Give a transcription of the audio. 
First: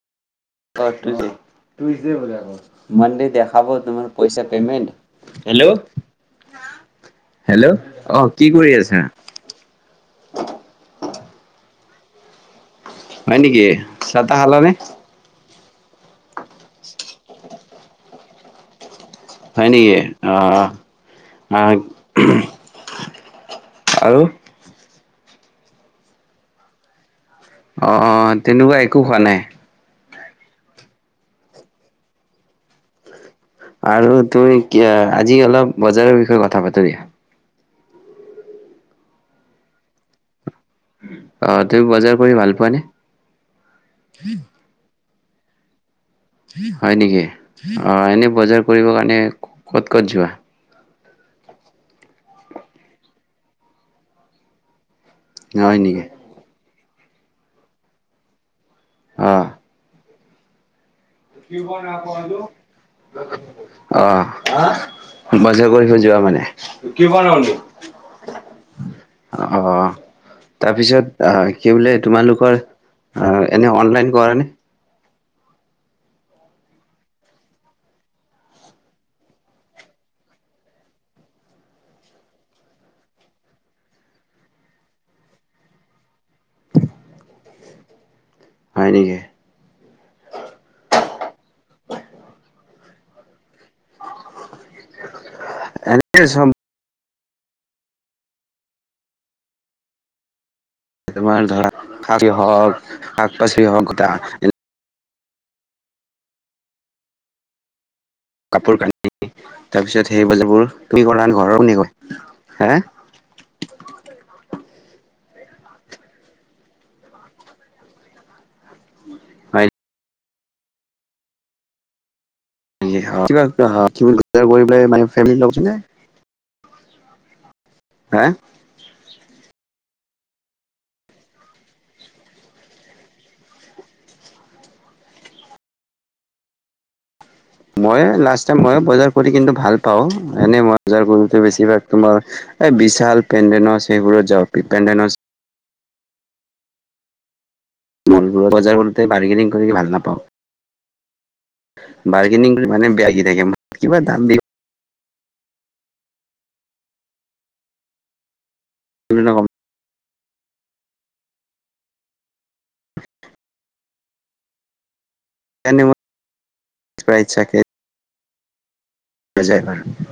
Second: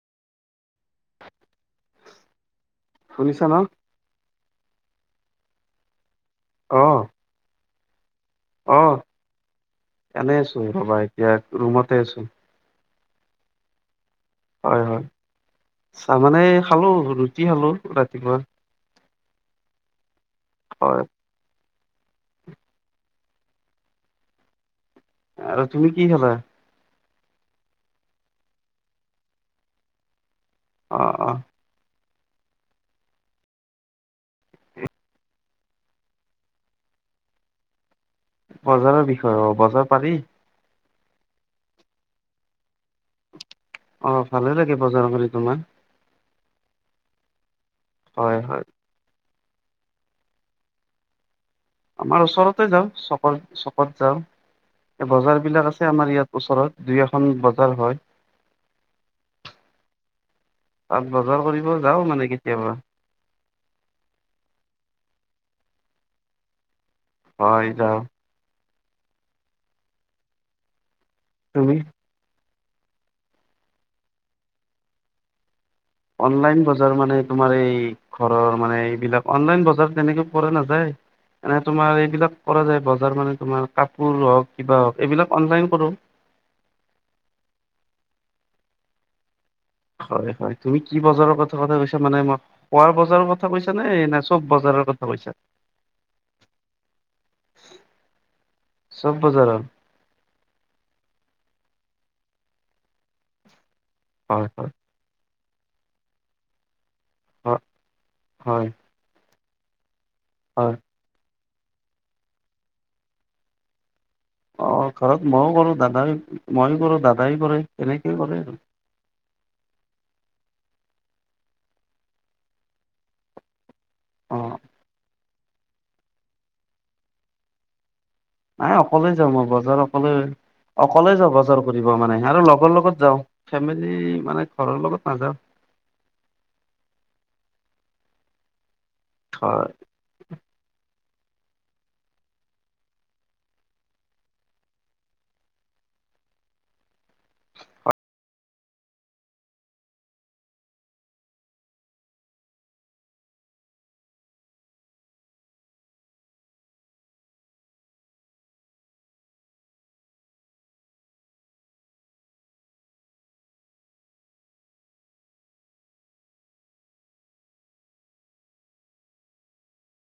অহ', [unintelligible] মানদে শুনিছা ন? দেখাব তোমাক, পইচা পেমেণ্ট হেল্ল', হেল্ল' অ' কি কৰি আছা? অহ', এনেই আছো ৰ'বা এতিয়া ৰুমতে আছো। হয় নেকি, চাহ-তাহ খালা নে? হয়, হয়। চাহ মানে খালো, ৰুটি খালো ৰাতিপুৱা। হয় নেকি, অ' হয়। অ'। আৰু? আৰু তুমি কি খালা? অহ' অহ' তেনেকুৱা একো হোৱা নাই। অহ', অহ'। আৰু তুই, কি আজি অলপ বজাৰৰ বিষয়ে কথা পাতো দিয়া। বজাৰৰ বিষয়ে অ', বজাৰ পাৰি। অ', তুমি বজাৰ কৰি ভাল পোৱানে? অ', ভালেই লাগে বজাৰ কৰি, তোমাৰ? হয় নেকি, অ' এনে হয়, হয়। বজাৰ কৰিব কাৰণে ক'ত ক'ত যোৱা? আমাৰ ওচৰতে যাওঁ, চকত-চকত যাওঁ। এই বজাৰ বিলাক হয় আছে নেকি আমাৰ ইয়াত ওচৰত, দুই এখন বজাৰ হয়। অ'। তাত বজাৰ [unintelligible] কৰিব যাওঁ মানে কেতিয়াবা অ'। বজাৰ কৰি থৈ যোৱা মানে? হয় যাওঁ। [unintelligible] অ' অ', তাৰপিছত অঃ, কি তুমি? বোলে তোমালোকৰ অ', এনে অনলাইন কৰা নে? অনলাইন বজাৰ মানে তোমাৰ এই ঘৰৰ মানে, এইবিলাক অনলাইন বজাৰ তেনেকে কৰা নাযায়। এনে তোমাৰ এইবিলাক কৰা যায়, বজাৰ মানে তোমাৰ কাপোৰ হওক, কিবা হওক, এইবিলাক অনলাইন কৰো। হয় নেকি? হয়, হয়, তুমি কি বজাৰৰ কথা-কথা কৈছা, মানে মই খোৱাৰ বজাৰৰ কথা কৈছা নে, ন চব বজাৰৰ কথা কৈছা? এনে চব চব বজাৰৰ। তোমাৰ ধৰা, শাক [unintelligible] হওঁক, শাক পাচলি হওঁক, গোটা হয় হয় হ কাপোৰ কানি, তাৰ পিছত সেই বজাৰবোৰ, হয়। [unintelligible] কৰা ন ঘৰৰ কোনে [unintelligible] হা? অ', ঘৰত মইয়ো কৰোঁ দাদাই, মইয়ো কৰো দাদাইও কৰে তেনেকেই কৰে আৰু। হয় অ [unintelligible] হা নাই অকলে যাওঁ মই, বজাৰ অকলে অকলে যাওঁ বজাৰ কৰিব মানে, আৰু লগৰ লগত যাওঁ, ফেমেলি মানে ঘৰৰ লগত নাযাওঁ। মইয়ে লাষ্ট টাইম, মই বজাৰ কৰি কিন্তু ভাল পাওঁ, এনেই মই বজাৰ কৰি বেছিভাগ তোমাৰ, এই বিচাল পেনডেনছ সেইবোৰত যা পেনডেনছ। মলবোৰৰ বজাৰ কৰোঁতে বাৰ্গেনিং কৰি ভাল নাপাওঁ। বাৰ্গেনিং কৰি মানে বেয়া [unintelligible] কিবা দামবিলাক বিভিন্ন কাম। [inaudible] [unintelligible] চাগে। [unintelligible]